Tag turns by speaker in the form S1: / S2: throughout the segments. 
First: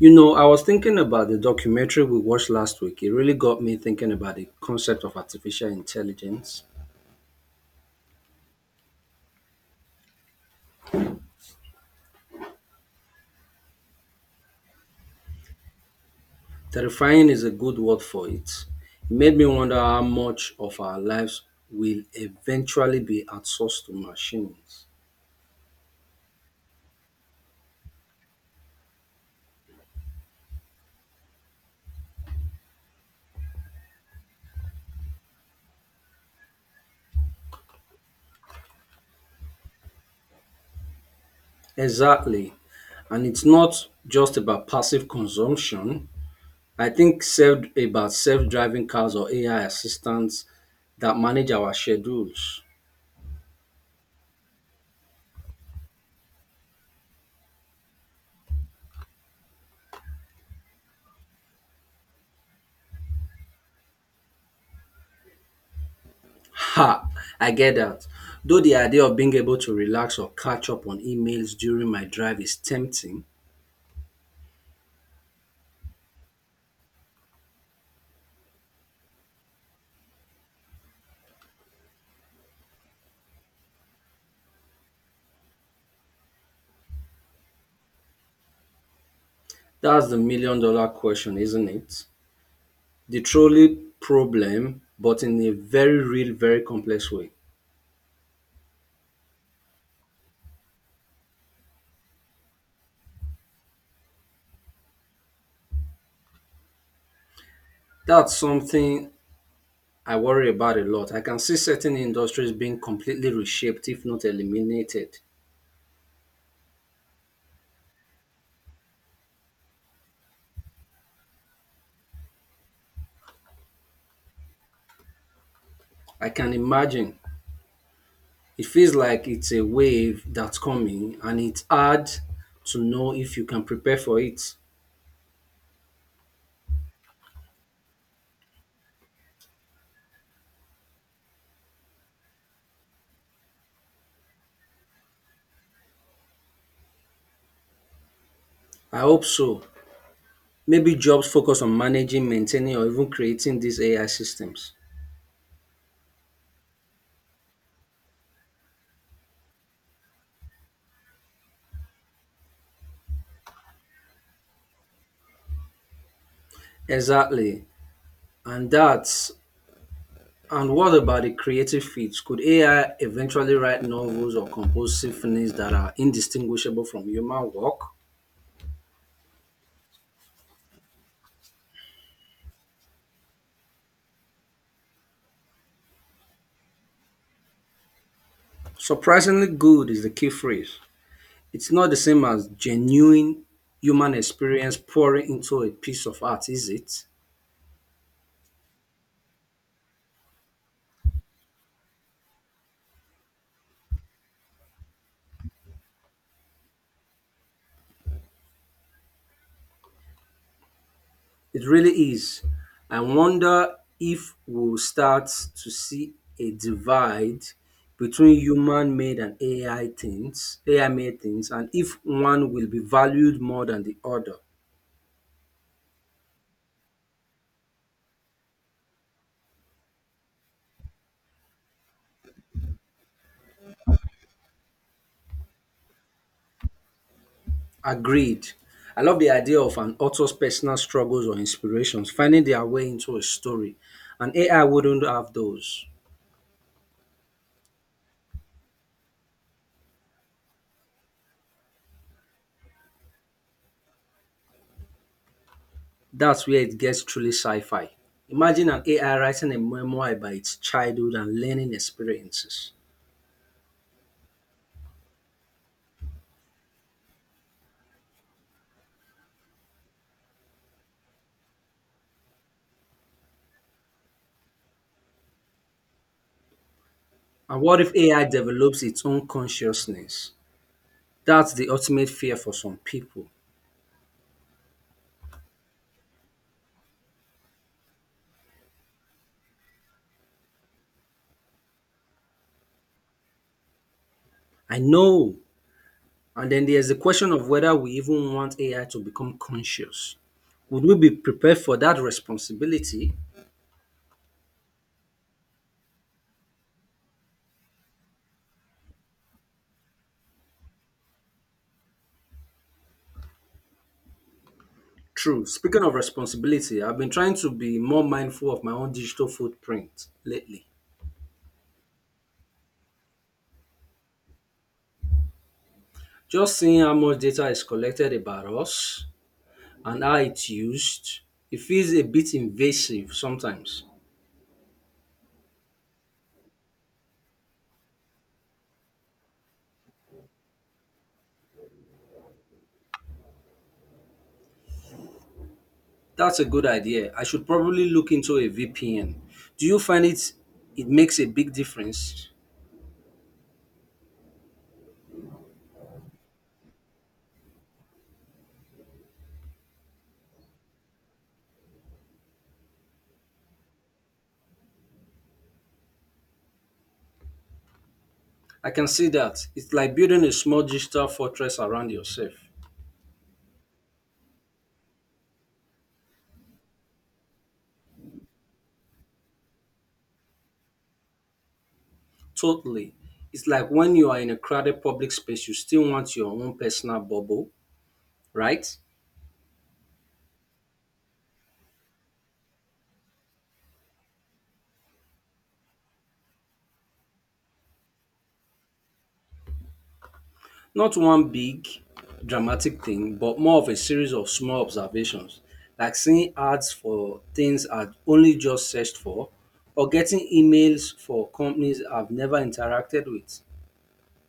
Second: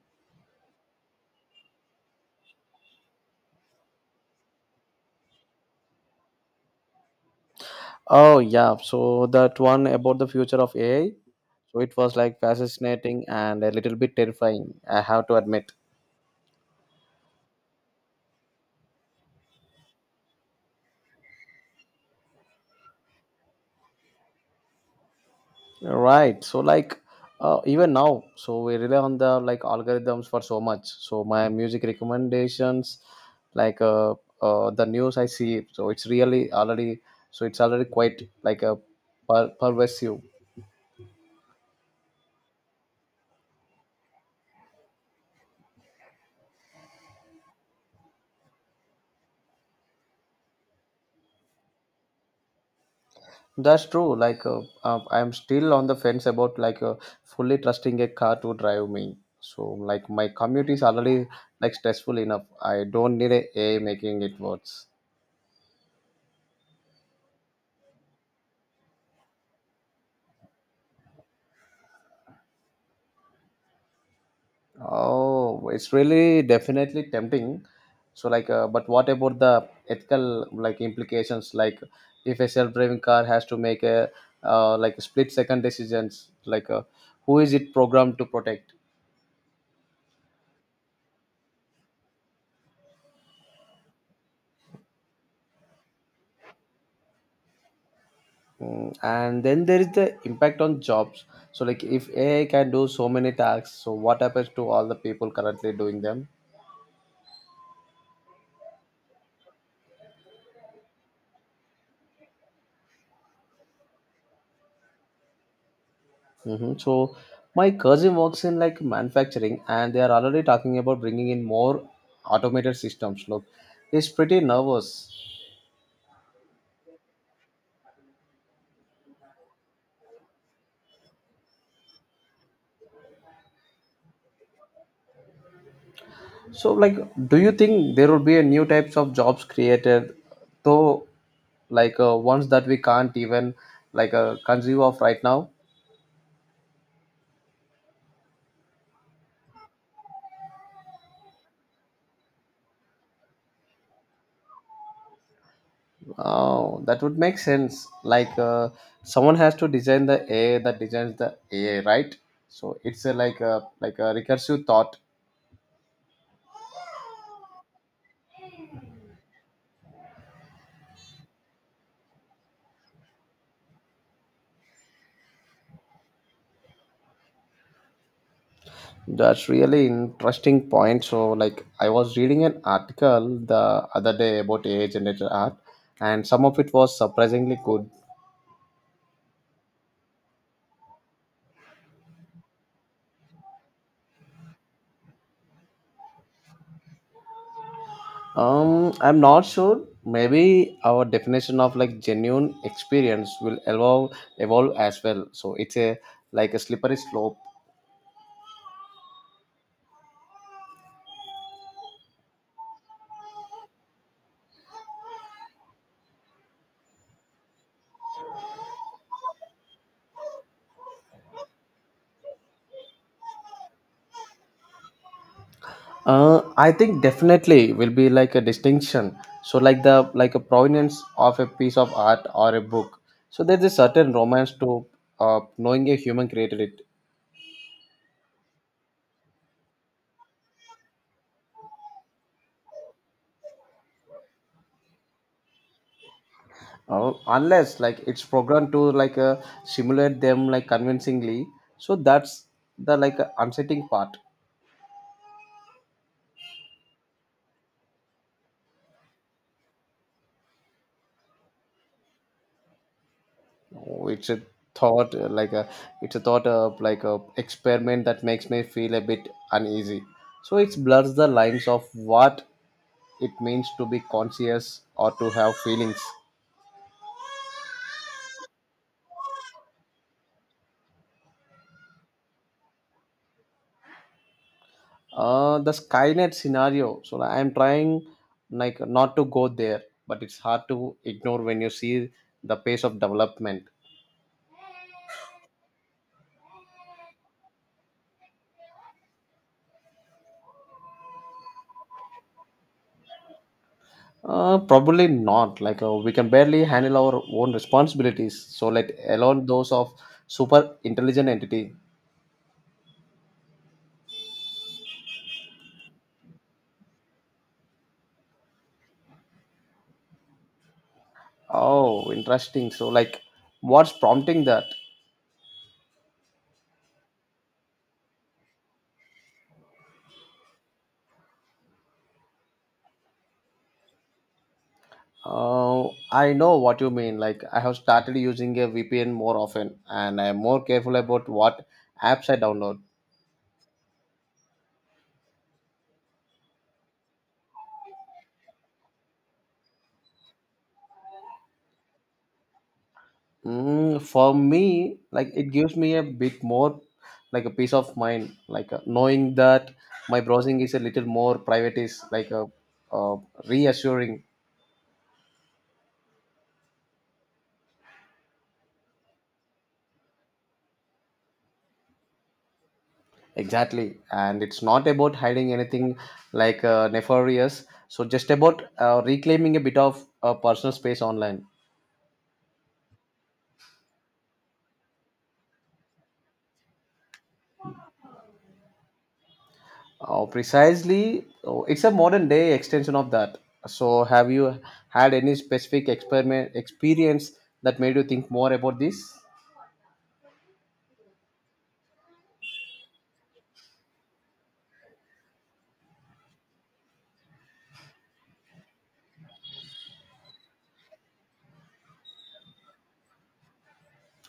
S1: You know, I was thinking about the documentary we watched last week. It really got me thinking about the concept of artificial intelligence.
S2: Oh yeah, so that one about the future of AI. So it was like fascinating and a little bit terrifying, I have to admit.
S1: Terrifying is a good word for it. It made me wonder how much of our lives will eventually be outsourced to machines.
S2: Right. So like even now, so we rely on the like algorithms for so much. So my music recommendations, like uh, the news I see, so it's already quite like a pervasive.
S1: Exactly. And it's not just about passive consumption. I think about self driving cars or AI assistants that manage our schedules.
S2: That's true. I'm still on the fence about fully trusting a car to drive me. So like my commute is already like stressful enough. I don't need a AI making it worse.
S1: Ha! I get that. Though the idea of being able to relax or catch up on emails during my drive is tempting,
S2: Oh, it's really definitely tempting. So like, but what about the ethical like implications? Like, if a self-driving car has to make a like split-second decisions, who is it programmed to protect?
S1: that's the million-dollar question, isn't it? The trolley problem, but in a very real, very complex way.
S2: Mm, and then there is the impact on jobs, so like if ai can do so many tasks, so what happens to all the people currently doing them?
S1: That's something I worry about a lot. I can see certain industries being completely reshaped, if not eliminated.
S2: Hmm, so my cousin works in like manufacturing and they are already talking about bringing in more automated systems. Look, he's pretty nervous.
S1: I can imagine. It feels like it's a wave that's coming, and it's hard to know if you can prepare for it.
S2: So like, do you think there will be a new types of jobs created, though, ones that we can't even conceive of right now?
S1: I hope so. Maybe jobs focus on managing, maintaining, or even creating these AI systems.
S2: Oh, that would make sense. Someone has to design the AI that designs the AI, right? So it's a, like a recursive thought.
S1: Exactly. And that's and what about the creative fields? Could AI eventually write novels or compose symphonies that are indistinguishable from human work?
S2: That's really interesting point. So like I was reading an article the other day about AI generated art, and some of it was surprisingly good.
S1: Surprisingly good is the key phrase. It's not the same as genuine human experience pouring into a piece of art, is it?
S2: I'm not sure. Maybe our definition of like genuine experience will evolve as well. So it's a like a slippery slope.
S1: It really is. I wonder if we'll start to see a divide between human made and AI made things, and if one will be valued more than the other.
S2: I think definitely will be like a distinction. So like the like a provenance of a piece of art or a book. So there's a certain romance to knowing a human created it.
S1: Agreed. I love the idea of an author's personal struggles or inspirations, finding their way into a story. And AI wouldn't have those.
S2: Unless like it's programmed to simulate them like convincingly. So that's the unsettling part.
S1: That's where it gets truly sci fi. Imagine an AI writing a memoir about its childhood and learning experiences.
S2: it's a thought uh, like a it's a thought of like a experiment that makes me feel a bit uneasy, so it blurs the lines of what it means to be conscious or to have feelings.
S1: And what if AI develops its own consciousness? That's the ultimate fear for some people.
S2: Uh, the skynet scenario, so I'm trying like not to go there, but it's hard to ignore when you see the pace of development.
S1: I know. And then there's the question of whether we even want AI to become conscious. Would we be prepared for that responsibility?
S2: Uh, probably not. We can barely handle our own responsibilities, so let alone those of super intelligent entity.
S1: True. Speaking of responsibility, I've been trying to be more mindful of my own digital footprint lately.
S2: Oh, interesting. So, like, what's prompting that?
S1: Just seeing how much data is collected about us and how it's used, it feels a bit invasive sometimes.
S2: I know what you mean. Like, I have started using a VPN more often, and I'm more careful about what apps I download.
S1: That's a good idea. I should probably look into a VPN. Do you find it makes a big difference?
S2: Mm, for me, like, it gives me a bit more, like, a peace of mind. Like, knowing that my browsing is a little more private is like a uh, reassuring.
S1: I can see that. It's like building a small digital fortress around yourself.
S2: Exactly, and it's not about hiding anything nefarious. So just about reclaiming a bit of personal space online.
S1: Totally. It's like when you are in a crowded public space, you still want your own personal bubble, right?
S2: Oh, precisely, oh, it's a modern day extension of that. So have you had any specific experiment experience that made you think more about this?
S1: Not one big dramatic thing, but more of a series of small observations, like seeing ads for things I'd only just searched for, or getting emails for companies I've never interacted with.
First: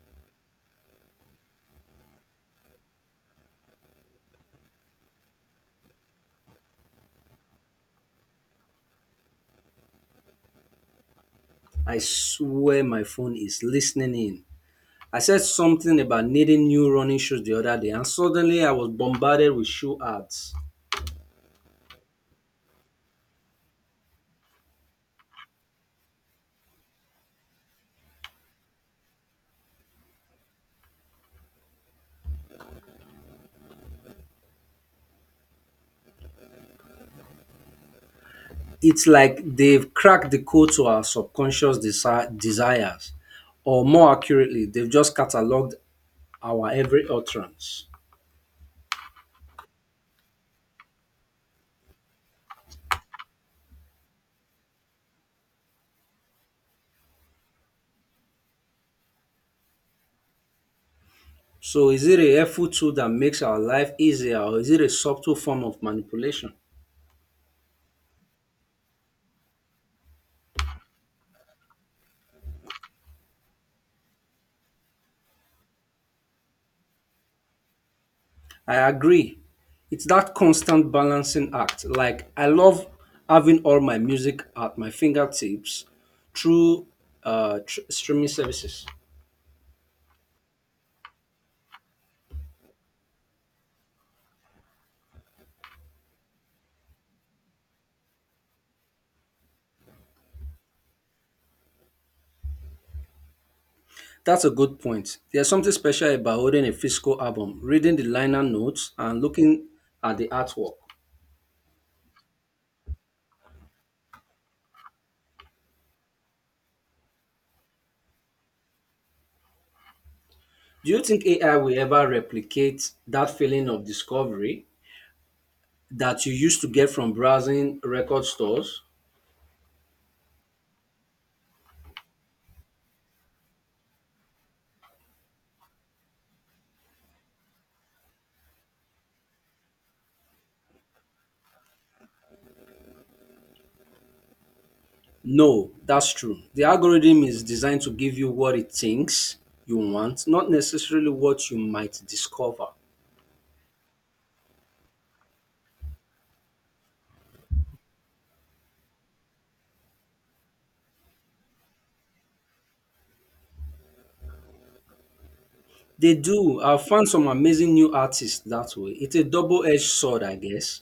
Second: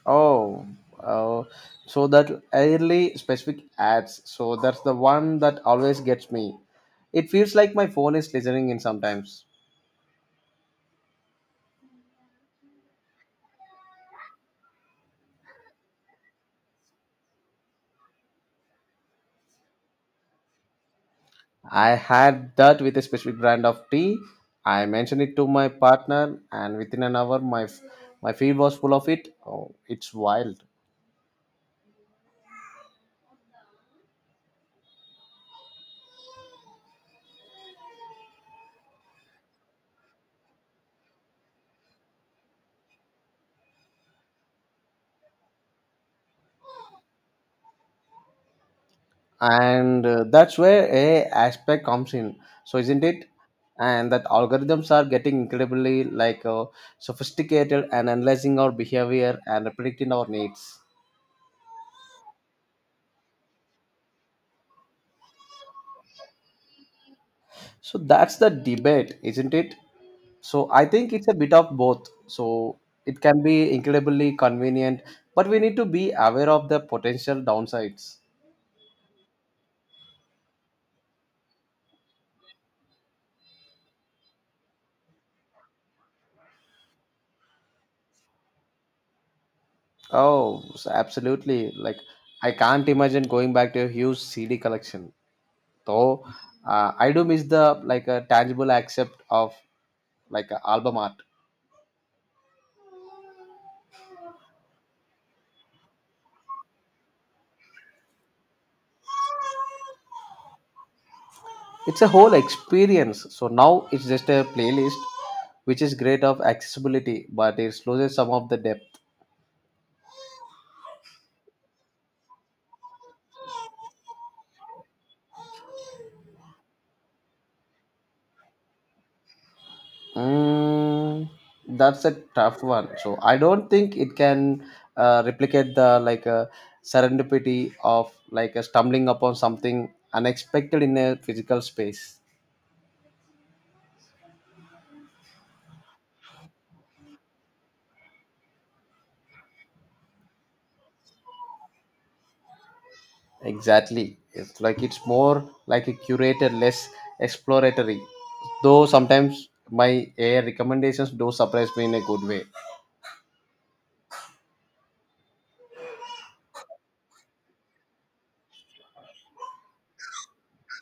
S2: Oh, uh, so that early specific ads. So that's the one that always gets me. It feels like my phone is listening in sometimes.
S1: I swear my phone is listening in. I said something about needing new running shoes the other day, and suddenly I was bombarded with shoe ads.
S2: I had that with a specific brand of tea. I mentioned it to my partner, and within an hour, my feed was full of it. Oh, it's wild,
S1: It's like they've cracked the code to our subconscious desires, or more accurately, they've just cataloged our every utterance.
S2: and that's where a aspect comes in. So, isn't it? And that algorithms are getting incredibly sophisticated and analyzing our behavior and predicting our needs.
S1: So, is it a helpful tool that makes our life easier, or is it a subtle form of manipulation?
S2: So that's the debate, isn't it? So I think it's a bit of both. So it can be incredibly convenient, but we need to be aware of the potential downsides.
S1: I agree. It's that constant balancing act. Like, I love having all my music at my fingertips through streaming services.
S2: Oh, so absolutely. Like, I can't imagine going back to a huge CD collection. Though, I do miss the like a tangible accept of like a album art.
S1: That's a good point. There's something special about holding a physical album, reading the liner notes, and looking at the artwork.
S2: It's a whole experience. So now it's just a playlist, which is great of accessibility, but it loses some of the depth.
S1: Do you think AI will ever replicate that feeling of discovery that you used to get from browsing record stores?
S2: Mm, that's a tough one. So I don't think it can replicate the serendipity of stumbling upon something unexpected in a physical space.
S1: No, that's true. The algorithm is designed to give you what it thinks you want, not necessarily what you might discover.
S2: Exactly. It's like it's more like a curated, less exploratory. Though sometimes my AI recommendations do surprise me in a good way.
S1: They do. I've found some amazing new artists that way. It's a double edged sword, I guess.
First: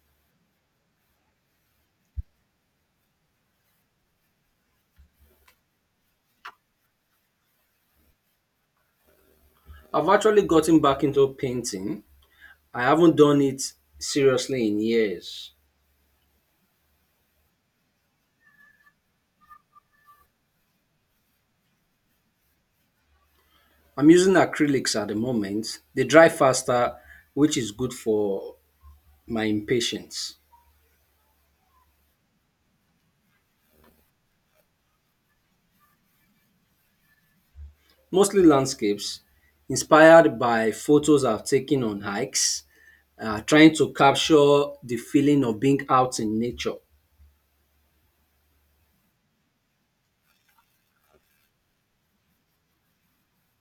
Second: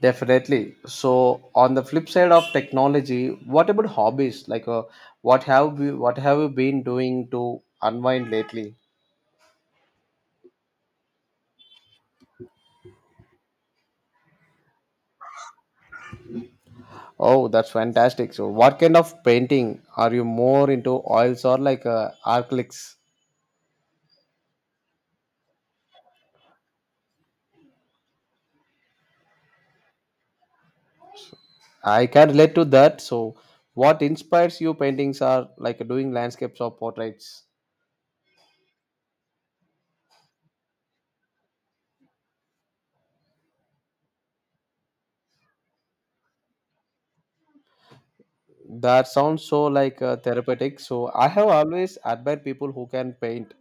S2: Definitely. So, on the flip side of technology, what about hobbies? Like, what have you been doing to unwind lately?
S1: I've actually gotten back into painting. I haven't done it seriously in years.
S2: Oh, that's fantastic. So, what kind of painting are you more into? Oils or acrylics?
S1: I'm using acrylics at the moment. They dry faster, which is good for my impatience.
S2: I can relate to that. So, what inspires you? Paintings are like doing landscapes or portraits?
S1: Mostly landscapes inspired by photos I've taken on hikes, trying to capture the feeling of being out in nature.
S2: That sounds so therapeutic. So, I have always admired people who can paint.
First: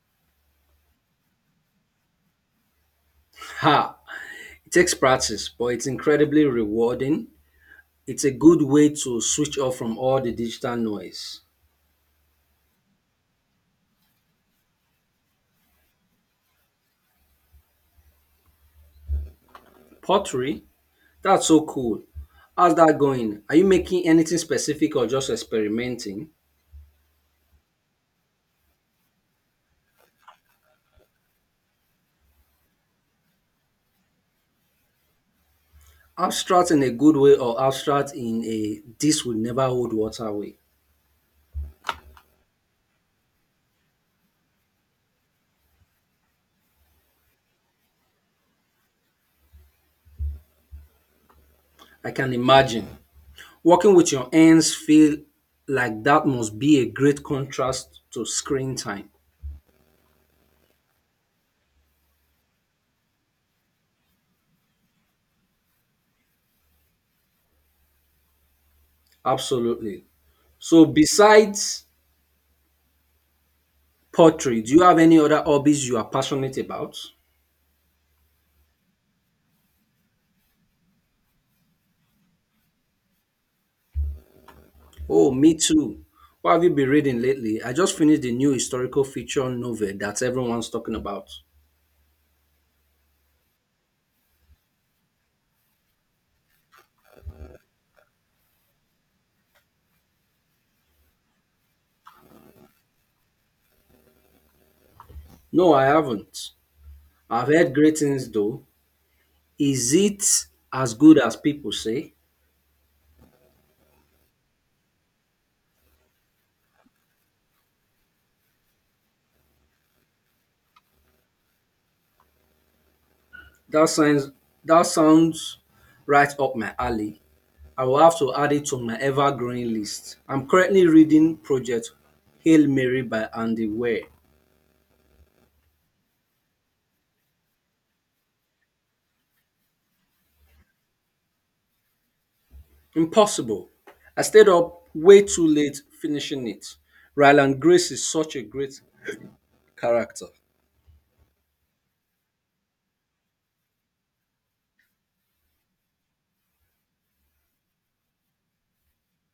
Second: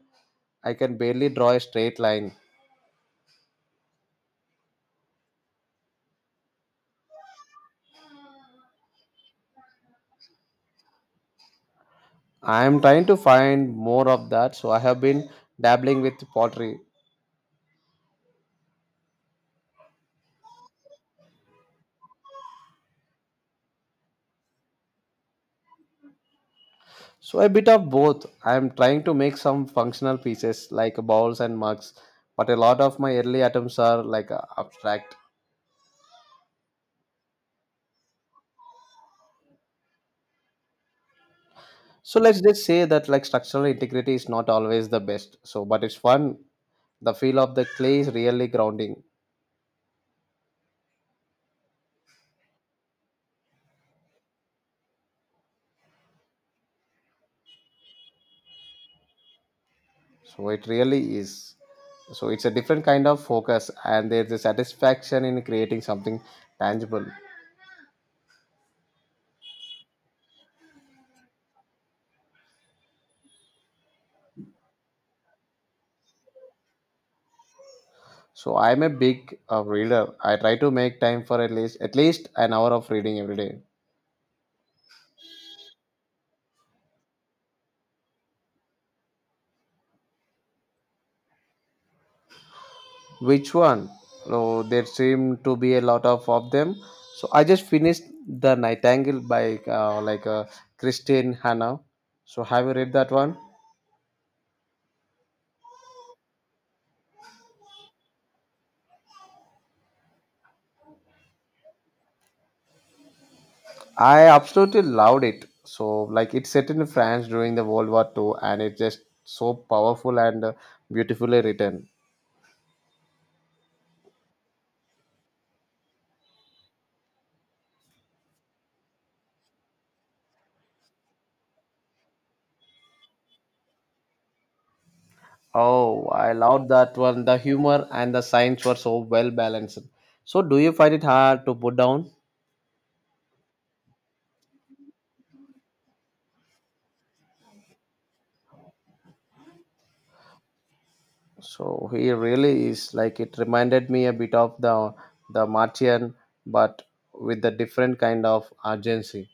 S2: I can barely draw a straight line.
S1: Ha! It takes practice, but it's incredibly rewarding. It's a good way to switch off from all the digital noise.
S2: I am trying to find more of that, so I have been dabbling with pottery.
S1: Pottery? That's so cool. How's that going? Are you making anything specific or just experimenting?
S2: So a bit of both. I am trying to make some functional pieces like bowls and mugs, but a lot of my early attempts are abstract.
S1: Abstract in a good way or abstract in a this will never hold water way?
S2: So let's just say that like structural integrity is not always the best. So but it's fun. The feel of the clay is really grounding.
S1: I can imagine. Working with your hands feel like that must be a great contrast to screen time.
S2: So it really is. So it's a different kind of focus and there's a satisfaction in creating something tangible.
S1: Absolutely. So besides pottery, do you have any other hobbies you are passionate about?
S2: So I'm a big reader. I try to make time for at least an hour of reading every day.
S1: Oh, me too. What have you been reading lately? I just finished the new historical fiction novel that everyone's talking about.
S2: Which one? Oh, there seem to be a lot of them. So I just finished The Nightingale by Christine Hanna. So have you read that one?
S1: No, I haven't. I've heard great things though. Is it as good as people say?
S2: I absolutely loved it. So like it's set in France during the World War Two, and it's just so powerful and beautifully written.
S1: That sounds that sounds right up my alley. I will have to add it to my ever-growing list. I'm currently reading Project Hail Mary by Andy Weir.
S2: Oh, I loved that one. The humor and the science were so well balanced. So, do you find it hard to put down?
S1: Impossible. I stayed up way too late finishing it. Ryland Grace is such a great character.
S2: So, he really is like it reminded me a bit of the Martian, but with a different kind of urgency.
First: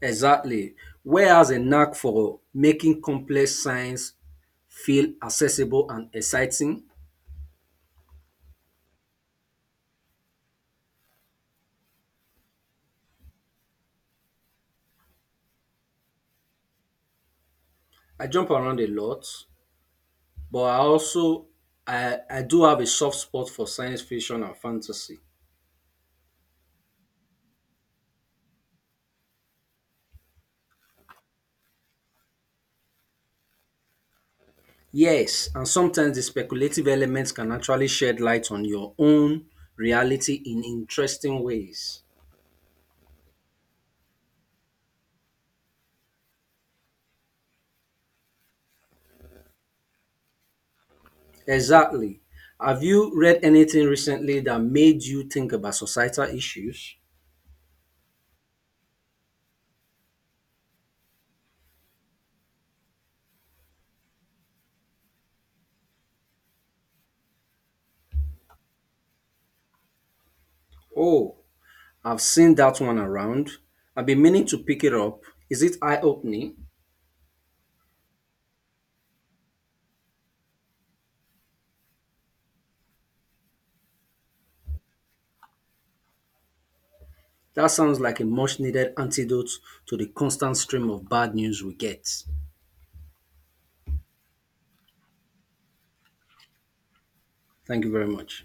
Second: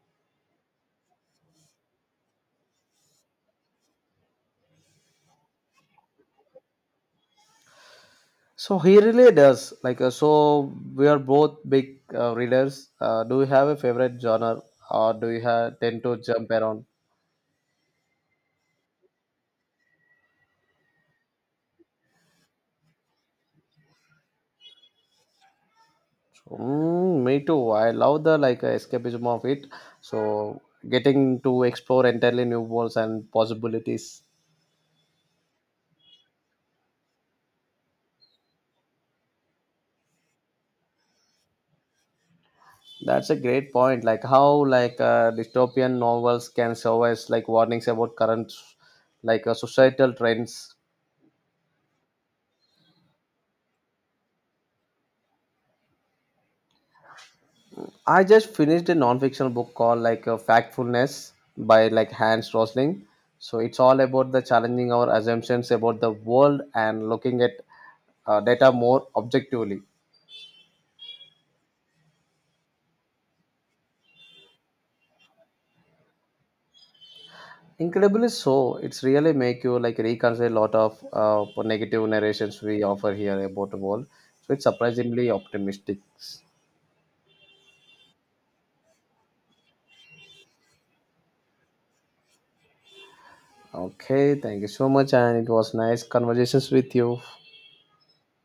S1: Exactly. Weir has a knack for making complex science feel accessible and exciting.
S2: So, he really does so. We are both big readers. Do you have a favorite genre, or do you have, tend to jump around?
S1: I jump around a lot, but I also I do have a soft spot for science fiction and fantasy.
S2: Mm, me too. I love the escapism of it. So getting to explore entirely new worlds and possibilities.
S1: Yes, and sometimes the speculative elements can actually shed light on your own reality in interesting ways.
S2: That's a great point. Like how dystopian novels can serve as like warnings about current societal trends.
S1: Exactly. Have you read anything recently that made you think about societal issues?
S2: I just finished a non-fictional book called Factfulness by like Hans Rosling. So it's all about the challenging our assumptions about the world and looking at data more objectively.
S1: Oh, I've seen that one around. I've been meaning to pick it up. Is it eye opening?
S2: Incredibly so. It's really make you like reconsider a lot of negative narrations we offer here about the world. So it's surprisingly optimistic.
S1: That sounds like a much needed antidote to the constant stream of bad news we get.
S2: Okay, thank you so much, and it was nice conversations with you.
S1: Thank you very much.